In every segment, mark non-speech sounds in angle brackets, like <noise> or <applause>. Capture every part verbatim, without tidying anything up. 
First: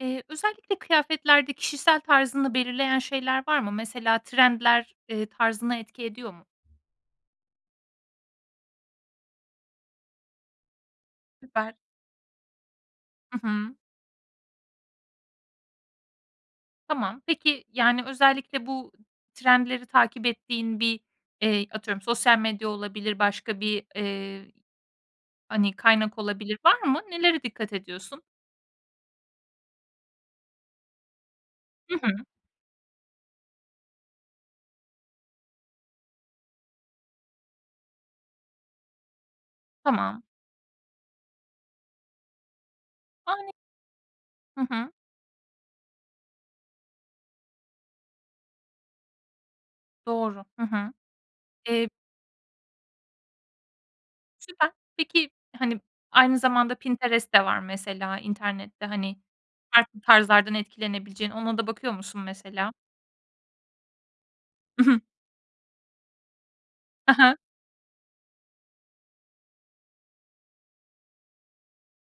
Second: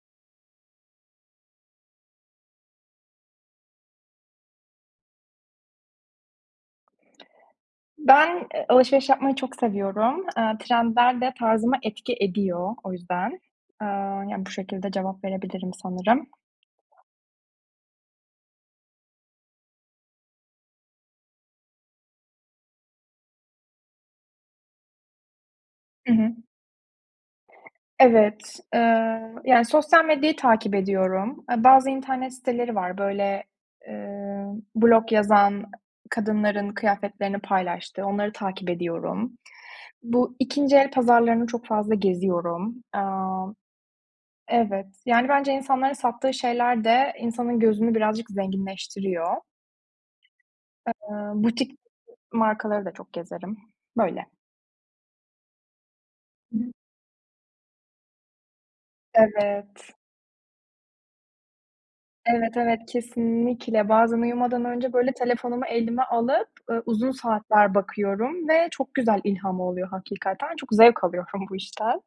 Eee, özellikle kıyafetlerde kişisel tarzını belirleyen şeyler var mı? Mesela trendler, eee, tarzına etki ediyor mu? Ben, eee, alışveriş yapmayı çok seviyorum. Eee, trendler de Süper. tarzıma etki ediyor o yüzden. Hı hı. Eee, ya, bu şekilde cevap verebilirim sanırım. Tamam. Peki, yani, özellikle bu trendleri takip ettiğin bir, eee, atıyorum sosyal medya olabilir, başka bir, eee, hani, I kaynak hı. olabilir. Var mı? Nelere dikkat ediyorsun? Evet. Eee, yani sosyal medyayı takip ediyorum. Eee, bazı Hı hı. internet siteleri var. Böyle, eee, blog yazan kadınların kıyafetlerini paylaştığı onları takip ediyorum. Tamam. Bu ikinci el pazarlarını çok fazla geziyorum. Aaa, <unintelligible> Hı evet, hı. yani bence insanların sattığı şeyler de insanın gözünü birazcık zenginleştiriyor. Doğru. Hı hı. Eee, butik Eee markaları da çok gezerim. Böyle. Süper. Peki, hani, aynı zamanda Pinterest de var mesela; internette, hani, Evet. farklı tarzlardan etkilenebileceğin. Ona da bakıyor musun Evet, mesela? evet, kesinlikle. Bazen uyumadan I önce hı. böyle telefonumu elime alıp, ııı, uzun A ha. saatler bakıyorum ve çok güzel ilham oluyor hakikaten. Çok zevk alıyorum bu işten.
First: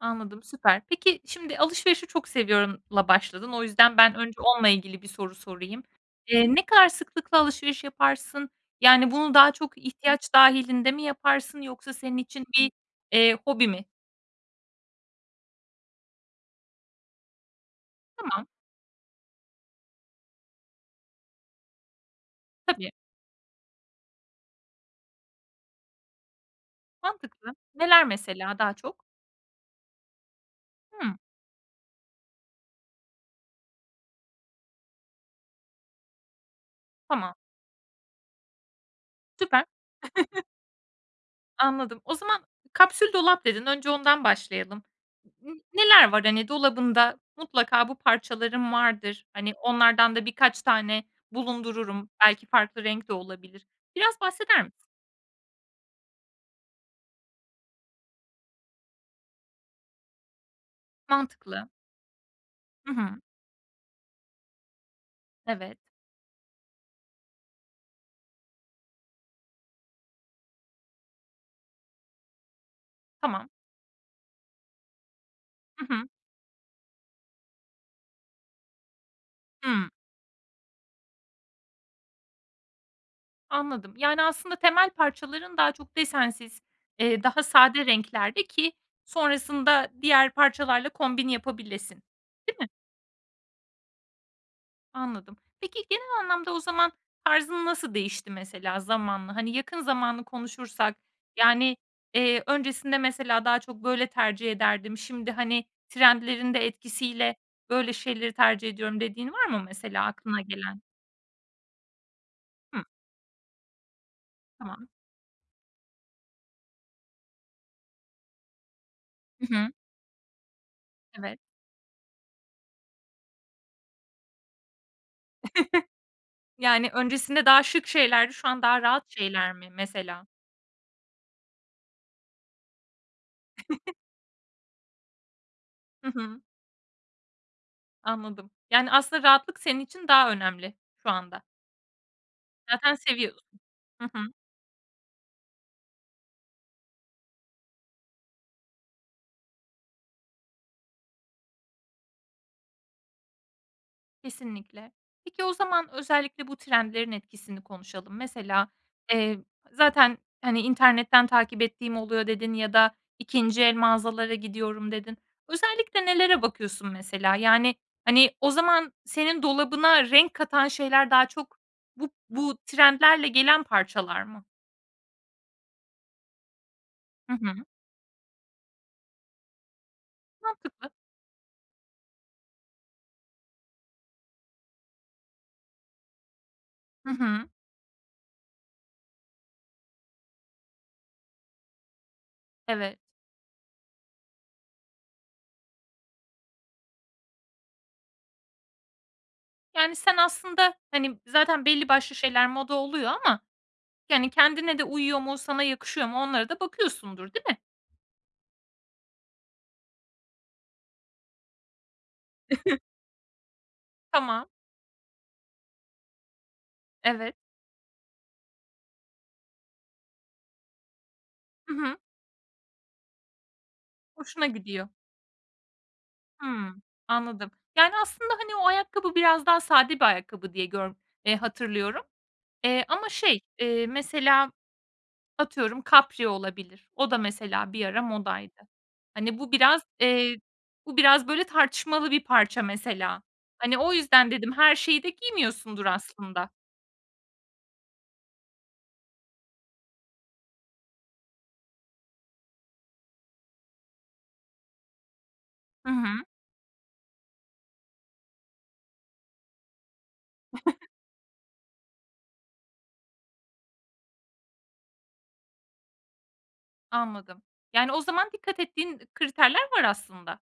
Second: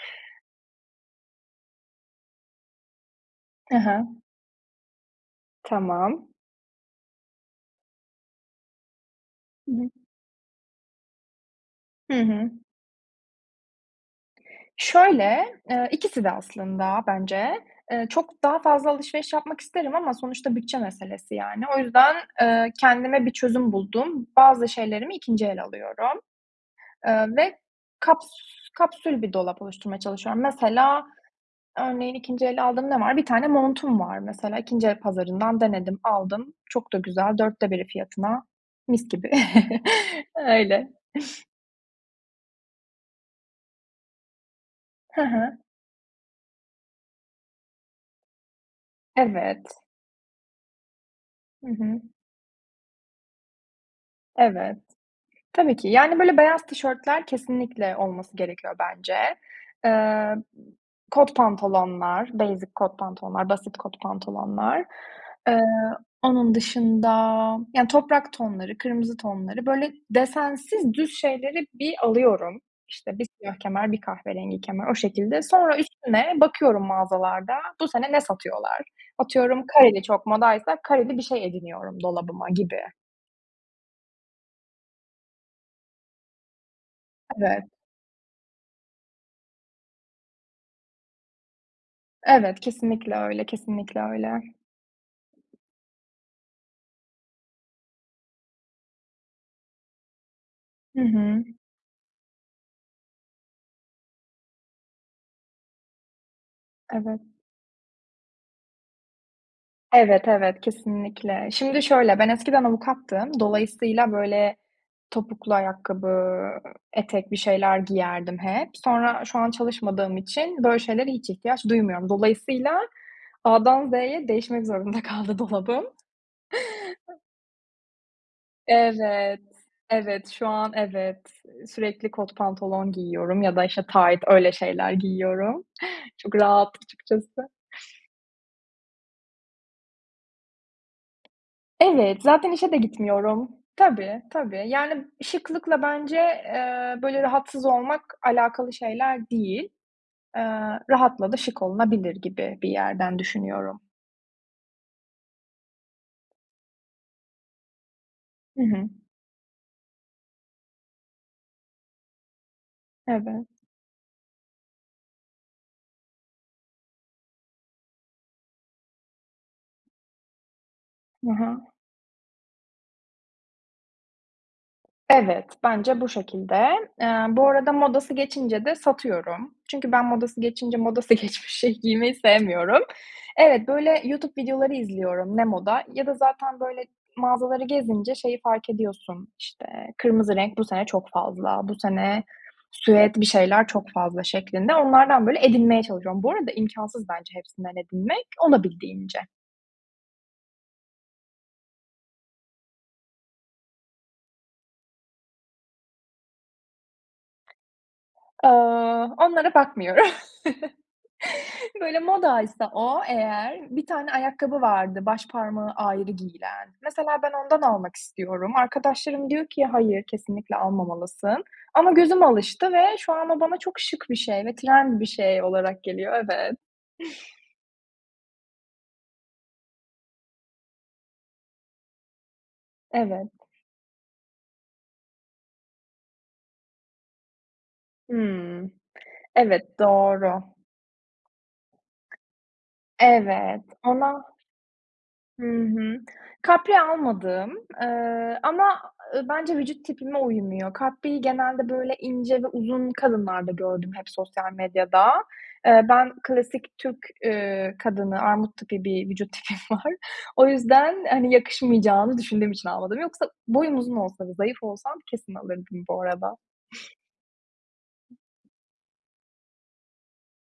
Anladım, süper. Peki, şimdi alışverişi çok seviyorumla başladın. O Hı yüzden hı. ben önce onunla ilgili bir soru sorayım. Tamam. Eee, ne kadar sıklıkla alışveriş yaparsın? Yani, bunu daha Hı çok hı. ihtiyaç dâhilinde mi yaparsın yoksa senin Hı için hı. bir, eee, hobi mi? Şöyle, eee, ikisi de aslında bence. Eee, çok Tamam. daha fazla alışveriş yapmak isterim ama sonuçta bütçe meselesi, yani. O yüzden, eee, Tabii. kendime bir çözüm buldum. Bazı şeylerimi ikinci el alıyorum, eee, Mantıklı. ve Neler kaps mesela daha çok? kapsül bir dolap oluşturmaya çalışıyorum. Mesela, Hımm. örneğin ikinci el aldığım ne var? Bir tane montum var, mesela. ikinci el pazarından denedim, aldım. Çok da Tamam. güzel. dörtte biri fiyatına. Mis gibi. Süper. <chuckles> <chuckles> Öyle. Anladım. O zaman kapsül dolap dedin. Önce ondan başlayalım. Hı hı. Neler var, hani, dolabında? Mutlaka bu parçalarım vardır, hani, Evet. onlardan da birkaç tane Hı hı. bulundururum. Belki farklı renk de olabilir. Biraz bahseder misin? Evet. Tabii ki. Yani, böyle beyaz tişörtler, kesinlikle olması gerekiyor bence. Eee, kot Mantıklı. pantolonlar, basic Hı kot hı. pantolonlar, basit kot pantolonlar. Eee, Evet. onun dışında, yani, toprak tonları, kırmızı tonları; böyle desensiz, düz şeyleri bir alıyorum. İşte, bir Tamam. siyah kemer, bir kahverengi kemer, o şekilde. Sonra Hı hı. üstüne, bakıyorum mağazalarda. Bu sene ne satıyorlar? Atıyorum, Hımm. kareli çok modaysa kareli bir şey ediniyorum dolabıma gibi. Anladım. Yani, aslında temel parçaların daha çok desensiz, eee, daha Evet. sade renklerde ki sonrasında diğer parçalarla kombin yapabilesin. Değil Evet, mi? kesinlikle öyle, kesinlikle öyle. Anladım. Peki, genel anlamda o zaman, tarzın nasıl değişti, mesela, zamanla? Hani, yakın zamanı konuşursak, Hı hı. yani, eee, "Öncesinde, mesela, daha çok böyle tercih ederdim, şimdi, hani, trendlerin de Evet. etkisiyle böyle şeyleri tercih ediyorum." dediğin var mı, mesela, Evet, aklına evet, gelen? kesinlikle. Şimdi şöyle, ben eskiden Hıh. avukattım. Dolayısıyla, böyle, Tamam. topuklu ayakkabı, etek bir şeyler giyerdim hep. Sonra şu an Hı hı. çalışmadığım için böyle şeylere hiç Evet. ihtiyaç duymuyorum. Dolayısıyla A'dan Z'ye değişmek zorunda kaldı dolabım. <chuckles> Yani, <chuckles> öncesinde daha şık şeylerdi, şu an daha rahat Evet, şeyler mi, mesela? evet, şu an evet. Sürekli kot pantolon giyiyorum ya da, işte, <chuckles> tayt, öyle şeyler giyiyorum. Hı Çok hı. rahat açıkçası. Anladım. Yani, aslında rahatlık senin için daha önemli şu anda. Evet, zaten işe de Zaten seviyordun, gitmiyorum. hı Tabii, hı. tabii. Yani, şıklıkla bence, eee, böyle, rahatsız olmak alakalı şeyler değil. Eee, rahatla da şık olunabilir gibi bir yerden düşünüyorum. Kesinlikle. Peki, o zaman özellikle bu trendlerin etkisini konuşalım. Hı Mesela, hı. eee, zaten, hani, "İnternetten takip ettiğim oluyor." dedin. "Ya da Evet. ikinci el mağazalara gidiyorum." dedin. Özellikle nelere bakıyorsun, mesela? Yani, hani, o zaman senin dolabına renk katan şeyler daha Hı çok hı. bu bu trendlerle gelen parçalar mı? Evet, bence bu şekilde. Eee, Hı bu hı. arada modası geçince de satıyorum. Çünkü ben modası geçince Mantıklı. modası geçmiş şeyi giymeyi sevmiyorum. Evet, böyle, YouTube videoları izliyorum. Ne moda ya da zaten, böyle, Hı hı. mağazaları gezince şeyi fark ediyorsun, işte, kırmızı renk bu sene çok fazla, bu sene Evet. süet bir şeyler çok fazla şeklinde onlardan, böyle, edinmeye çalışıyorum. Bu arada imkânsız hepsinden edinmek. Olabildiğince. Yani, sen aslında, hani, zaten belli başlı şeyler moda oluyor ama, yani, kendine de uyuyor mu, sana yakışıyor mu onlara da bakıyorsundur, değil mi? Eee, onlara bakmıyorum. <chuckles> Böyle, modaysa <chuckles> o eğer, bir tane Tamam. ayakkabı vardı, baş parmağı ayrı giyilen. Mesela ben Evet. ondan almak istiyorum. Arkadaşlarım diyor ki, "Hayır, kesinlikle almamalısın." Hı Ama hı. gözüm alıştı ve şu anda bana çok şık bir şey Hoşuna ve gidiyor. trend bir şey olarak geliyor. Evet. Hımm, anladım. Yani, aslında, hani, o ayakkabı biraz daha sade bir ayakkabı diye gör eee, hatırlıyorum. Eee, ama Evet. şey, eee, mesela, atıyorum kapri olabilir. O da mesela bir ara modaydı. Hımm, Hani, bu evet, biraz, eee, doğru. bu biraz, böyle, tartışmalı bir parça, mesela. Evet Hani, o ama yüzden dedim her şeyi de Hı giymiyorsundur, hı. aslında. Kapri almadım. Eee, ama, eee, bence vücut tipime uymuyor. Kapriyi genelde, böyle, ince ve uzun kadınlarda gördüm hep sosyal medyada. Eee, Hı hı. ben klasik Türk, eee, kadını, armut tipi bir vücut tipim var. O <chuckles> yüzden, hani, yakışmayacağını düşündüğüm için almadım. Yoksa boyum uzun olsa ve zayıf olsam kesin alırdım bu arada. Anladım. Yani, o zaman dikkat ettiğin kriterler var, aslında.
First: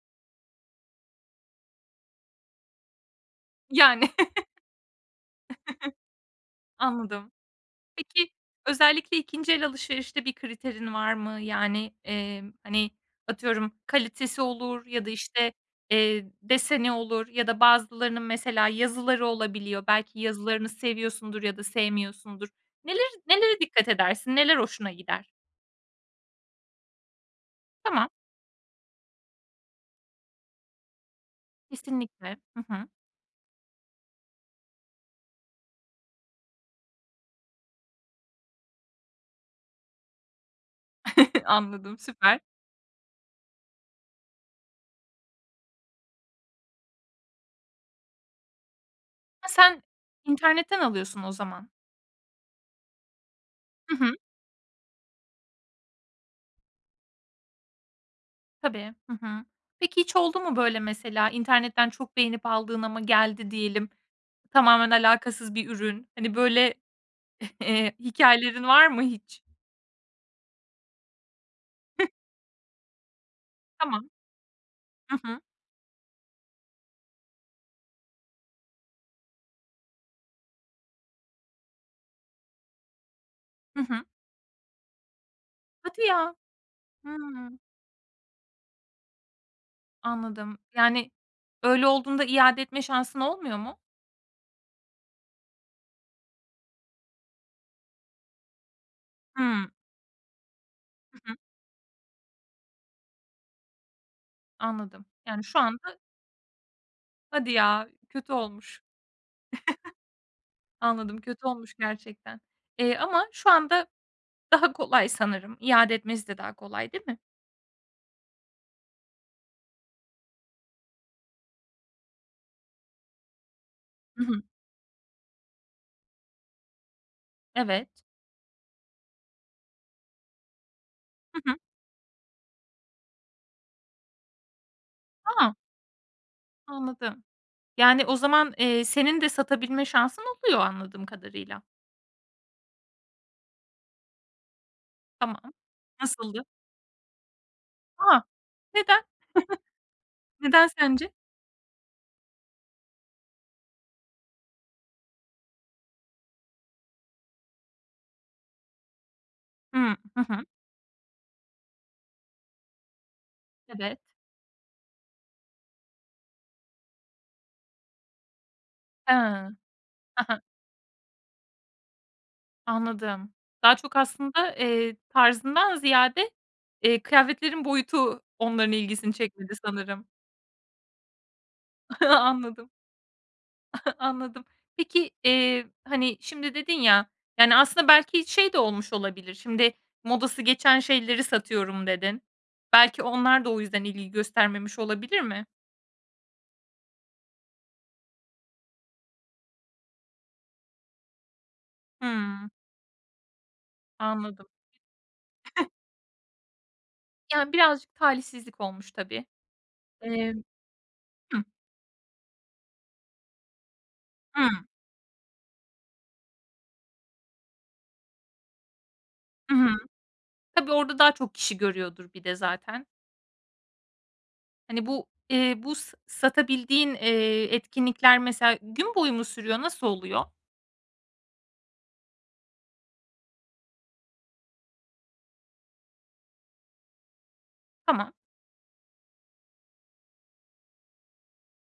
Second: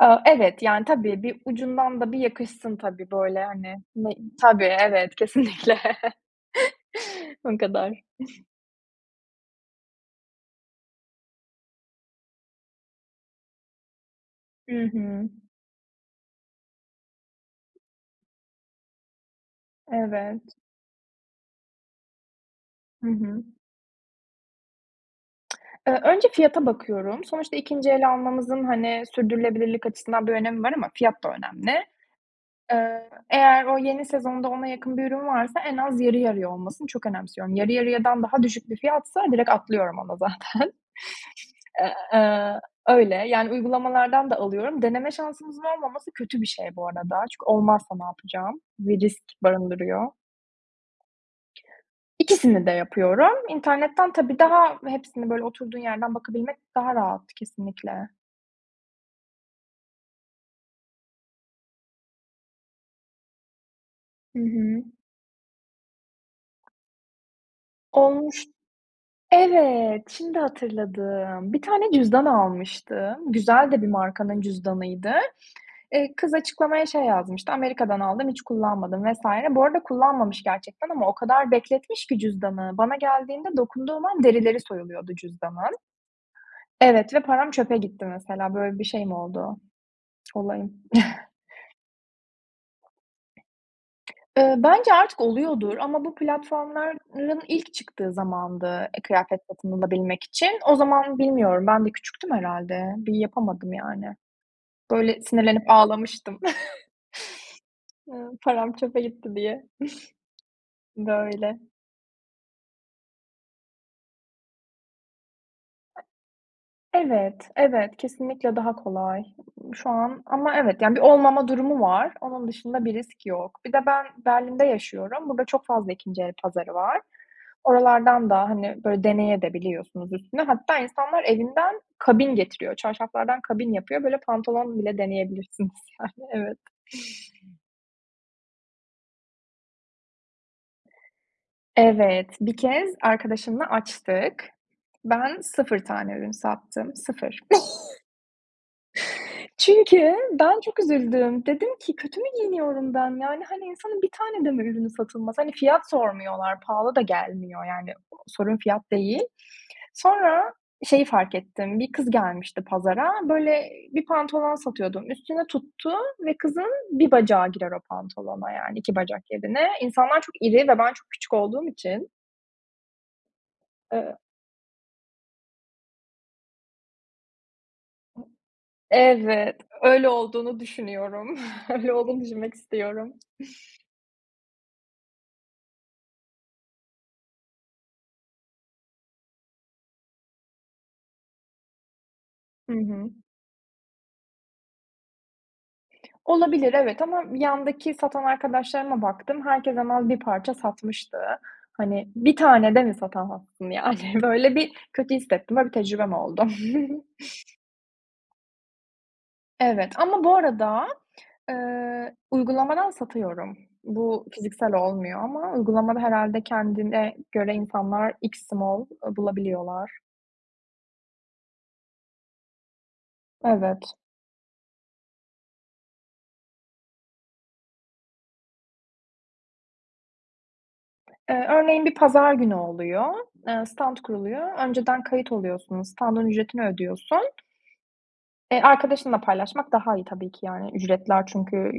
Aaa, evet, yani, tabii. Bir ucundan da bir yakışsın tabii, böyle, hani. Yani. Ne Tabii, evet, kesinlikle <chuckles> <chuckles> <chuckles> Anladım. O kadar. Peki, özellikle ikinci el alışverişte bir kriterin var mı? Yani, eee, hani, atıyorum, kalitesi Hı olur ya da, hı. işte, eee, deseni olur ya da bazılarının, mesela, yazıları olabiliyor. Belki Evet. yazılarını seviyorsundur ya da sevmiyorsundur. Hı Neler hı. nelere dikkat edersin? Neler hoşuna gider? Eee, önce fiyata bakıyorum. Sonuçta ikinci Tamam. el almamızın, hani, sürdürülebilirlik açısından bir önemi var ama fiyat da önemli. Kesinlikle, hı hı. Eee, eğer o yeni sezonda ona yakın bir ürün varsa, en az yarı yarıya olmasını çok önemsiyorum. Yarı yarıyadan daha düşük bir fiyatsa direkt atlıyorum ona zaten. <chuckles> Eee, Anladım, süper. eee, öyle. Yani, uygulamalardan da alıyorum. Deneme şansımızın olmaması kötü bir şey bu arada. Çünkü olmazsa ne yapacağım ve risk Ha, sen barındırıyor. internetten alıyorsun o zaman. İkisini de yapıyorum. Hı İnternetten hı. tabii daha hepsini, böyle, oturduğun yerden bakabilmek daha rahat, kesinlikle. Tabii, hı hı. Peki, hiç oldu mu böyle, mesela? İnternetten çok beğenip aldın ama geldi, diyelim. Hı hı. Tamamen alakasız bir ürün. Hani, böyle, eee, Olmuş. hikâyelerin var mı hiç? Evet, şimdi hatırladım. Bir tane <chuckles> cüzdan almıştım. Güzel de bir Tamam, markanın cüzdanıydı. hı hı. Eee, kız açıklamaya şey yazmıştı: "Amerika'dan aldım, hiç kullanmadım." vs. Bu arada kullanmamış gerçekten ama o kadar bekletmiş ki cüzdanı, bana geldiğinde Hı hı. dokunduğum an derileri soyuluyordu cüzdanın. Hadi ya! Evet, ve param Hıı. çöpe gitti, mesela. Böyle bir şeyim oldu, Anladım. olayım. Yani, <chuckles> öyle olduğunda iade etme şansın olmuyor mu? Eee, bence artık oluyordur ama bu platformların ilk çıktığı zamandı, eee, kıyafet Hıı. satın alabilmek için. O zaman Hı hı. bilmiyorum, ben de küçüktüm herhâlde. Bir yapamadım, yani. Anladım. Böyle, Yani, şu sinirlenip anda ağlamıştım. Hadi ya! <chuckles> Eee, Kötü param olmuş. çöpe gitti diye. <chuckles> <chuckles> Anladım. Kötü Böyle. olmuş gerçekten. Eee, ama şu anda daha kolay sanırım. İade etmesi de daha kolay değil mi? Evet, evet. Kesinlikle daha kolay şu an ama evet, yani, bir olmama durumu var. Onun dışında bir risk yok. Bir de ben I hı. Berlin'de yaşıyorum. Burada çok fazla ikinci el pazarı var. Evet. Oralardan da, hani, böyle, deneye de biliyorsunuz üstüne. Hatta insanlar Hı hı. evinden kabin getiriyor. Çarşaflardan kabin yapıyor. Böyle, pantolon bile A! deneyebilirsiniz, yani. Evet. Anladım. Yani, o zaman, eee, senin de satabilme şansın oluyor, anladığım kadarıyla. Evet, bir kez arkadaşımla açtık. Tamam. Ben sıfır tane ürün Nasıldı? sattım. sıfır. <chuckles> A! Neden? <chuckles> Çünkü ben Neden çok sence? üzüldüm. Dedim ki: "Kötü mü giyiniyorum ben?" Yani, hani, insanın bir tane de mi ürünü satılmaz? Hani, fiyat sormuyorlar, pahalı da gelmiyor, yani. Sorun fiyat değil. Hıı, hı hı. Sonra şeyi fark ettim, bir kız gelmişti pazara, böyle, Evet. bir pantolon satıyordum. Üstüne tuttu ve kızın bir bacağı girer o pantolona, yani, iki Hıı, bacak yerine. İnsanlar hı çok hı. iri ve ben çok küçük olduğum için. Anladım. Daha çok Iıı. aslında, eee, tarzından ziyade, eee, kıyafetlerin boyutu onların ilgisini çekmedi Evet, sanırım. öyle olduğunu düşünüyorum. <chuckles> Öyle <chuckles> olduğunu düşünmek Anladım. istiyorum. <chuckles> Anladım. Peki, eee, hani, şimdi dedin ya, yani, aslında belki şey de olmuş olabilir. Şimdi, "Modası geçen şeyleri satıyorum." dedin. Hı Belki hı. onlar da o yüzden ilgi göstermemiş olabilir mi? Olabilir, evet ama yandaki satan arkadaşlarıma baktım, herkes hemen bir parça satmıştı. Hani, bir Hıı. tane de mi satamazsın, yani? Anladım. Böyle, bir kötü hissettim ve <chuckles> bir tecrübem oldu. <chuckles> Ya, birazcık talihsizlik olmuş, tabii. Evet ama Eee bu arada, Hıh? eee, uygulamadan satıyorum. Bu Hıı. fiziksel olmuyor ama uygulamada herhâlde kendine göre insanlar extra small, eee, Hı hı, bulabiliyorlar. tabii, orada daha çok kişi görüyordur bir de zaten. Evet. Hani, bu, eee, bu s satabildiğin, eee, etkinlikler, mesela, gün boyu mu sürüyor? Nasıl oluyor? Eee, örneğin bir pazar günü oluyor. Eee, stant kuruluyor. Önceden kayıt oluyorsunuz, standın ücretini ödüyorsun. Tamam. E, arkadaşınla paylaşmak daha iyi tabii ki, yani. Ücretler çünkü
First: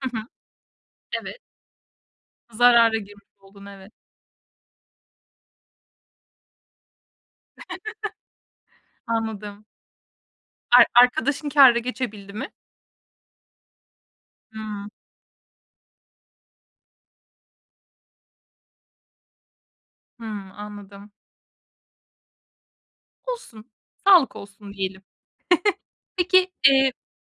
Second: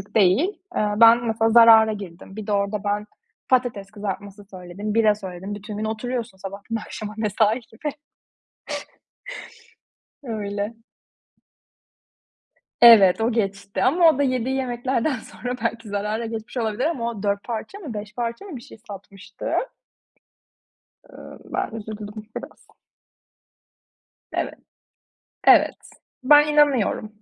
Hı hı, değil. Eee, ben evet. mesela zarara girdim. Bir de orada Zarara ben girmiş oldun, patates evet. kızartması söyledim, bira söyledim. Bütün gün oturuyorsun, sabahtan akşama, mesai gibi. <chuckles> <chuckles> Anladım. Öyle. Ar arkadaşın kâra geçebildi mi? Evet, o geçti ama o da yediği Hımm. yemeklerden sonra belki zarara geçmiş olabilir ama o dört parça mı, beş parça mı bir şey satmıştı. Eee, Hımm, anladım. ben üzüldüm biraz. Olsun, sağlık Evet, olsun diyelim. evet. <chuckles> Ben Peki, eee inanıyorum.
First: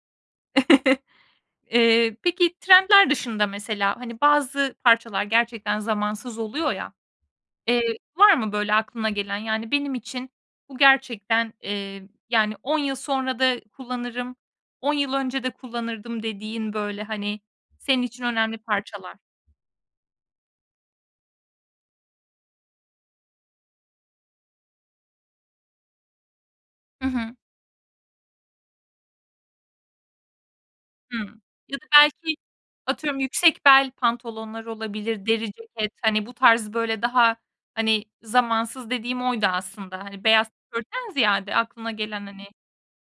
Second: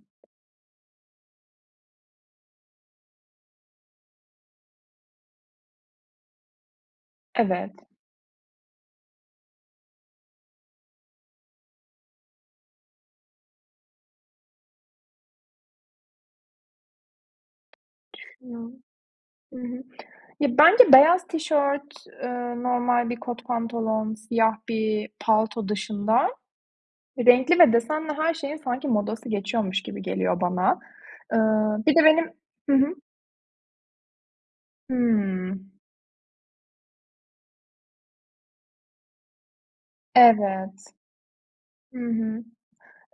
<chuckles> Eee, peki, trendler dışında, mesela, hani, bazı parçalar gerçekten zamansız oluyor, ya. Evet. Eee, var mı, böyle, aklına gelen? Yani, benim için bu gerçekten, eee, yani, on yıl sonra da kullanırım, on yıl önce de kullanırdım dediğin, böyle, hani, senin için önemli Düşünüyorum. parçalar? Hı hı. Ya, bence beyaz tişört, eee normal bir kot pantolon, siyah bir palto dışında Hı hı. renkli ve desenli her şeyin sanki modası geçiyormuş gibi geliyor bana. Hımm. Ya Iıı, da bir de benim belki, Hı hı? atıyorum yüksek bel pantolonlar olabilir, deri Hımm. ceket, hani, bu tarz, böyle, daha, hani, zamansız dediğim oydu, aslında. Hani, beyaz Evet, tişörtten ziyade aklına hı gelen, hı. hani.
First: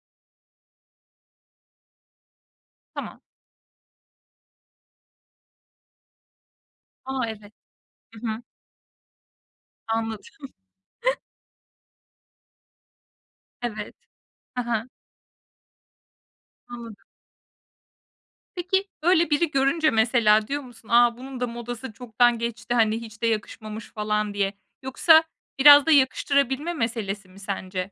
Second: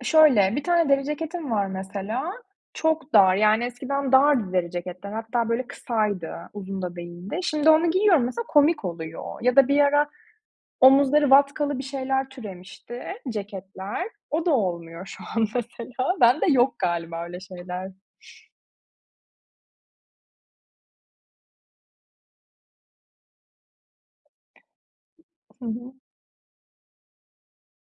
Şöyle, bir tane deri ceketim var, mesela. Çok Tamam. dar, yani, eskiden dardı deri ceketler. Hatta, böyle, kısaydı, uzun da A! değildi. Evet, Şimdi onu hı giyiyorum hı. mesela komik oluyor. Ya da bir ara Anladım. <chuckles> omuzları vatkalı bir şeyler türemişti, Evet, ceketler. O da hı hı. olmuyor şu an mesela. Ben de yok Anladım. galiba, öyle şeyler. Peki, böyle, biri görünce mesela diyor musun, "A! Bunun da modası çoktan geçti, hani, hiç de yakışmamış." falan diye. Yoksa Hı biraz da hı. yakıştırabilme meselesi mi sence?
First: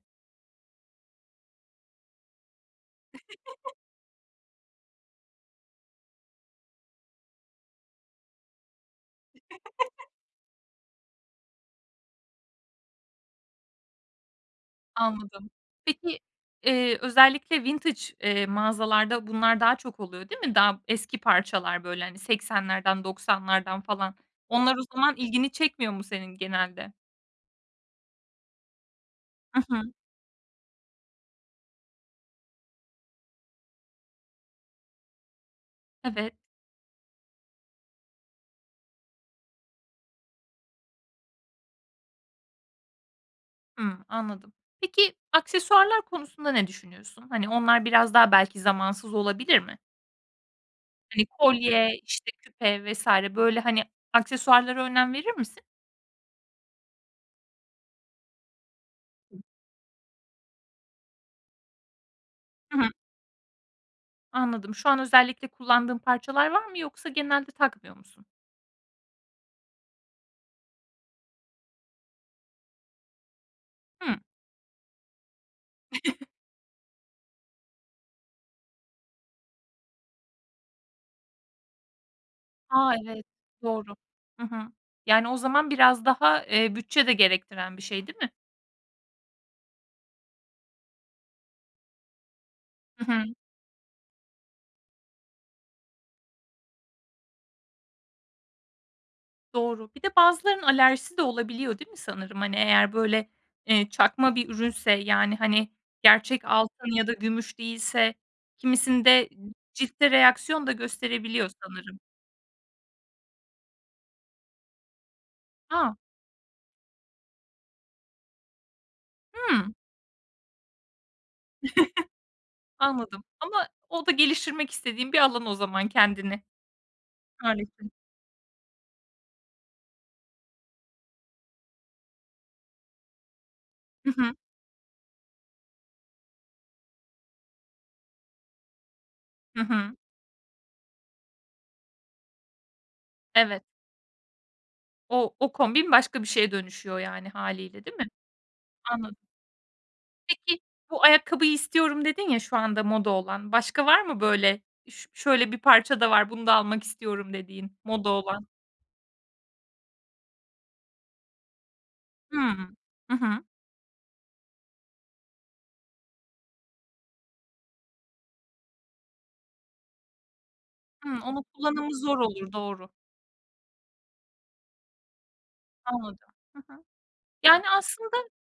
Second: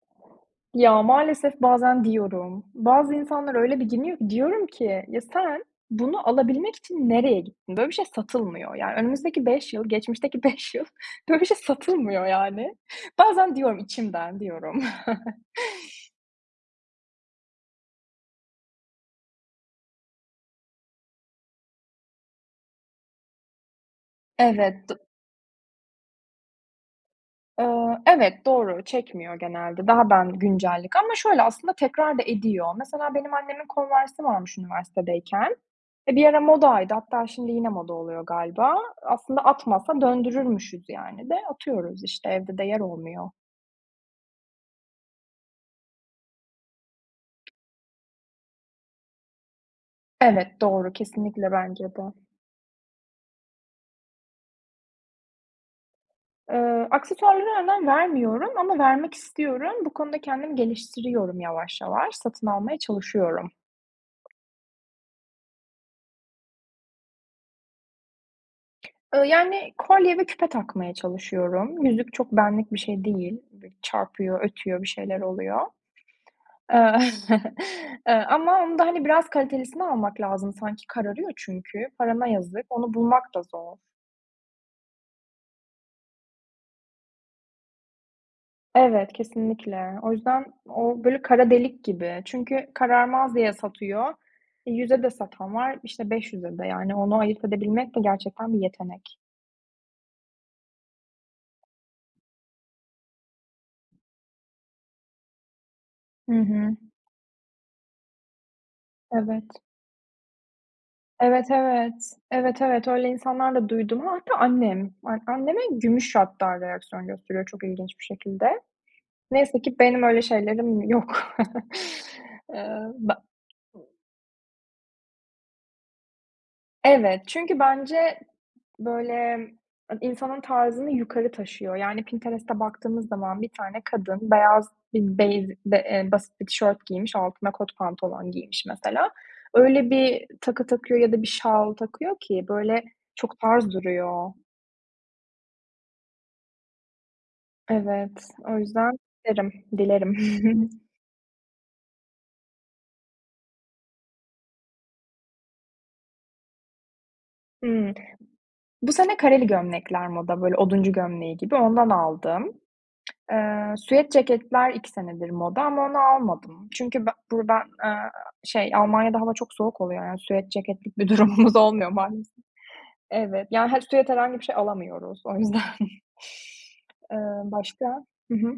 Ya, maalesef bazen diyorum. Bazı insanlar <chuckles> öyle bir giyiniyor ki. Diyorum ki, ya, sen bunu alabilmek için nereye gittin? Böyle bir şey satılmıyor. Yani, önümüzdeki beş yıl, <chuckles> geçmişteki beş yıl böyle bir şey satılmıyor, yani. Bazen diyorum, içimden diyorum. <chuckles> Anladım. Peki, eee, özellikle vintage, eee, mağazalarda bunlar daha çok oluyor, değil mi? Daha eski parçalar, böyle, hani, seksenlerden, doksanlardan falan. Onlar o Evet, do zaman ilgini çekmiyor mu senin genelde? Iıı, evet, doğru, çekmiyor I genelde. hı. Daha ben güncellik. Ama şöyle aslında tekrar da ediyor. Mesela benim annemin Converse'i varmış üniversitedeyken. E, bir Evet. ara modaydı hatta şimdi yine moda oluyor galiba. Aslında atmasa döndürürmüşüz, yani, de atıyoruz, işte, evde de yer olmuyor. Hımm, anladım. Peki aksesuarlar konusunda ne düşünüyorsun? Hani, onlar biraz daha belki zamansız olabilir mi? Evet, doğru. Hani, Kesinlikle, bence kolye, de. işte, küpe vs. böyle, hani, aksesuarlara önem verir misin? Eee, aksesuarlara önem vermiyorum ama vermek istiyorum. Bu konuda kendimi geliştiriyorum yavaş yavaş. Satın Hı almaya hı. çalışıyorum. Anladım. Şu an özellikle kullandığın parçalar var mı yoksa genelde takmıyor musun? Iıı, yani, kolye ve küpe takmaya çalışıyorum. Yüzük çok benlik bir şey değil. Bir Hıı. çarpıyor, ötüyor, bir şeyler oluyor. <chuckles> Iıı, <chuckles> ııı, ama onda, hani, biraz kalitelisini almak lazım sanki. Kararıyor çünkü. Parana yazık. A! Onu Evet, bulmak da zor. doğru, hı hı. Yani, o zaman biraz daha, eee, bütçe de gerektiren bir şey, değil mi? Evet, kesinlikle. O yüzden o böyle kara delik gibi. Çünkü I hı. kararmaz diye satıyor. E, yüze de satan var, işte, beş yüze de. Yani, onu ayırt edebilmek de gerçekten bir yetenek. Doğru. Bir de bazılarının alerjisi de olabiliyor, değil mi sanırım? Hani, eğer böyle, eee, çakma bir ürünse, yani, hani, Hı gerçek hı. altın ya da gümüş değilse kimisinde Evet. ciltte reaksiyon da Evet, gösterebiliyor evet. sanırım. Evet, evet. Öyle insanlar da duydum. A, hatta annem. A anneme A! gümüş hatta reaksiyon gösteriyor çok ilginç bir şekilde. Neyse Hıı. ki benim öyle şeylerim yok. <chuckles> <chuckles> Eee, be Anladım. Ama o da geliştirmek istediğin bir alan o zaman kendini. Evet. Çünkü Maalesef. bence, böyle, e insanın tarzını yukarı taşıyor. Yani, Pinterest'e baktığımız zaman bir tane Hı kadın, hı. beyaz bir beyz be eee, basit bir tişört giymiş, altına kot pantolon giymiş mesela. Hı Öyle hı. bir takı takıyor ya da bir şal takıyor ki, böyle, çok Evet. tarz duruyor. O o kombin başka bir şeye dönüşüyor, yani, hâliyle, değil mi? Evet. O yüzden Anladım. derim dilerim. Peki, <giggles> "Bu ayakkabıyı istiyorum." dedin ya şu anda moda olan. Başka var mı böyle, "Üş şöyle bir parça da var, bunu da almak istiyorum." dediğin, Hıı. moda olan? Bu sene kareli gömlekler moda, böyle oduncu gömleği gibi ondan Hıı. aldım. Hı hı. Eee, süet ceketler iki senedir moda ama onu almadım. Çünkü be buradan, eee, şey Almanya'da hava çok soğuk oluyor, yani, süet ceketlik bir Hıı. Onun durumumuz olmuyor kullanımı zor maalesef. olur, doğru. Evet, ya, hani, süet herhangi bir şey alamıyoruz o yüzden. Anladım. Hı hı. Eee, Yani, başka aslında Hı hı.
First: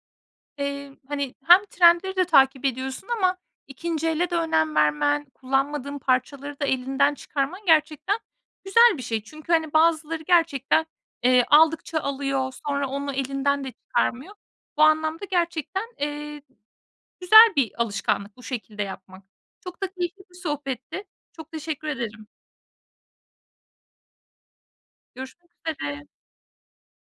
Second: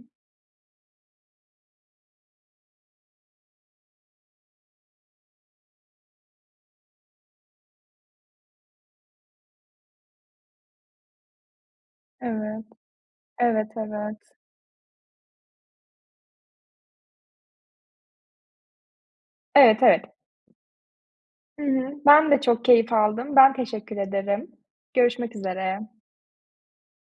Eee, hani, hem trendleri de takip ediyorsun ama ikinci ele de önem vermen, kullanmadığın parçaları da elinden çıkarman gerçekten güzel bir şey. Çünkü, hani, bazıları gerçekten, eee, aldıkça alıyor Evet. sonra onu elinden Evet, de evet. çıkarmıyor. Bu anlamda gerçekten, eee, güzel bir alışkanlık bu şekilde yapmak. Çok Evet, da evet. keyifli bir sohbetti. Çok Hı teşekkür hı. ederim. Ben de çok keyif aldım. Ben, teşekkür ederim. Görüşmek Görüşmek üzere. üzere.